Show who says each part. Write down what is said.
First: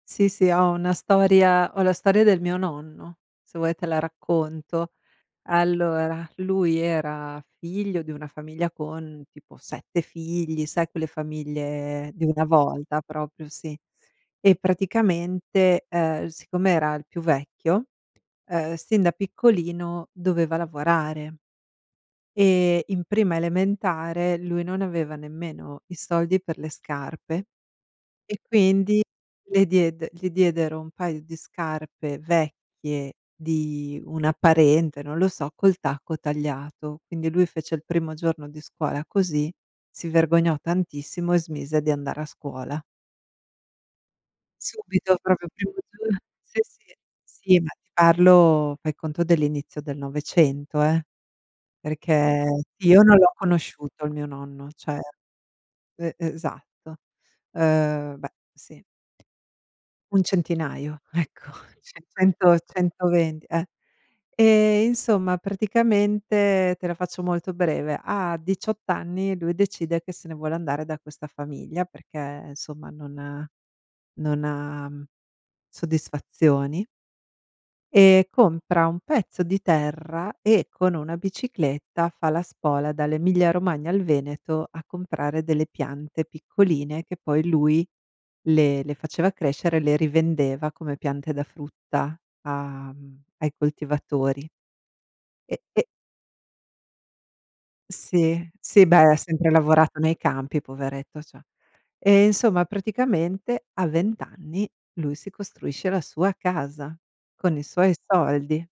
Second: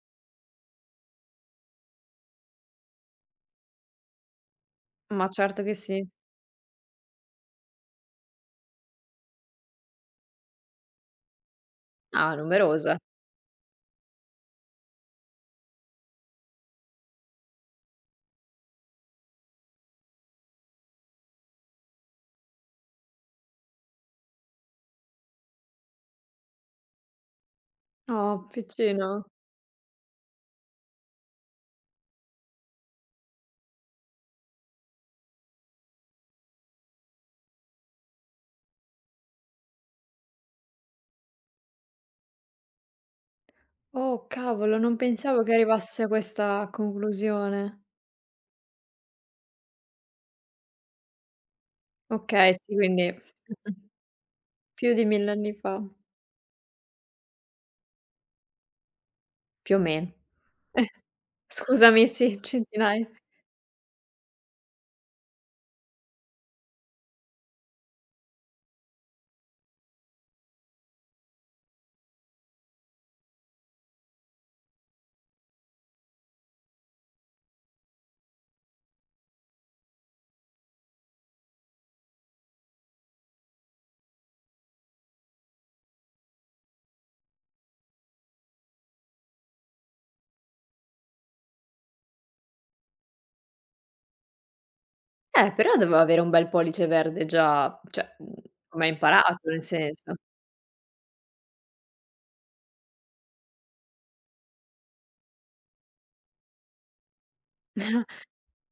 Speaker 1: Sì, sì, ho una storia ho la storia del mio nonno. Se vuoi te la racconto.
Speaker 2: Ma certo che sì!
Speaker 1: Allora, lui era figlio di una famiglia con tipo 7 figli, sai quelle famiglie di
Speaker 2: Ah,
Speaker 1: una
Speaker 2: numerosa.
Speaker 1: volta proprio sì. E praticamente, uhm, siccome era il più vecchio, uhm, sin da piccolino doveva lavorare. E in prima elementare, lui non aveva nemmeno i soldi per le scarpe e
Speaker 2: Oh,
Speaker 1: quindi
Speaker 2: piccino!
Speaker 1: le diede gli diedero 1 paio di scarpe vecchie di una parente, non lo so, col tacco tagliato. Quindi lui fece il primo giorno di scuola così, si vergognò tantissimo e smise di andare a scuola.
Speaker 2: Oh, cavolo, non
Speaker 1: Subito
Speaker 2: pensavo
Speaker 1: proprio,
Speaker 2: che
Speaker 1: primo
Speaker 2: arrivasse a
Speaker 1: gio sì,
Speaker 2: questa
Speaker 1: sì. Sì, ma
Speaker 2: conclusione.
Speaker 1: ti parlo, fai conto dell'inizio del 900, eh.
Speaker 2: Okay,
Speaker 1: Perché
Speaker 2: sì,
Speaker 1: io
Speaker 2: quindi
Speaker 1: non l'ho conosciuto il mio nonno,
Speaker 2: più
Speaker 1: cioè
Speaker 2: di 1.000 anni fa.
Speaker 1: e esatto. Uhm, beh, sì.
Speaker 2: Più o me
Speaker 1: Un centinaio, ecco, ce
Speaker 2: scusami, sì,
Speaker 1: cento,
Speaker 2: centinaia.
Speaker 1: 120 e ehm, insomma praticamente, te la faccio molto breve, a 18 anni lui decide che se ne vuole andare da questa famiglia perché insomma non non ha soddisfazioni. Ehm, compra un pezzo di terra e con una bicicletta, fa la spola dall'Emilia Romagna al Veneto, a comprare delle piante piccoline, che poi lui le le faceva crescere, le rivendeva come piante da frutta a mhmm, ai coltivatori.
Speaker 2: Eh,
Speaker 1: E
Speaker 2: però
Speaker 1: e
Speaker 2: doveva avere un bel pollice verde già cioè, mhmm,
Speaker 1: Sì,
Speaker 2: come
Speaker 1: sì,
Speaker 2: ha
Speaker 1: beh, ha
Speaker 2: imparato?
Speaker 1: sempre
Speaker 2: Nel
Speaker 1: lavorato
Speaker 2: senso
Speaker 1: nei campi, poveretto, cioè. Eh, insomma, praticamente a 20 anni, lui si costruisce la sua casa, con i suoi soldi.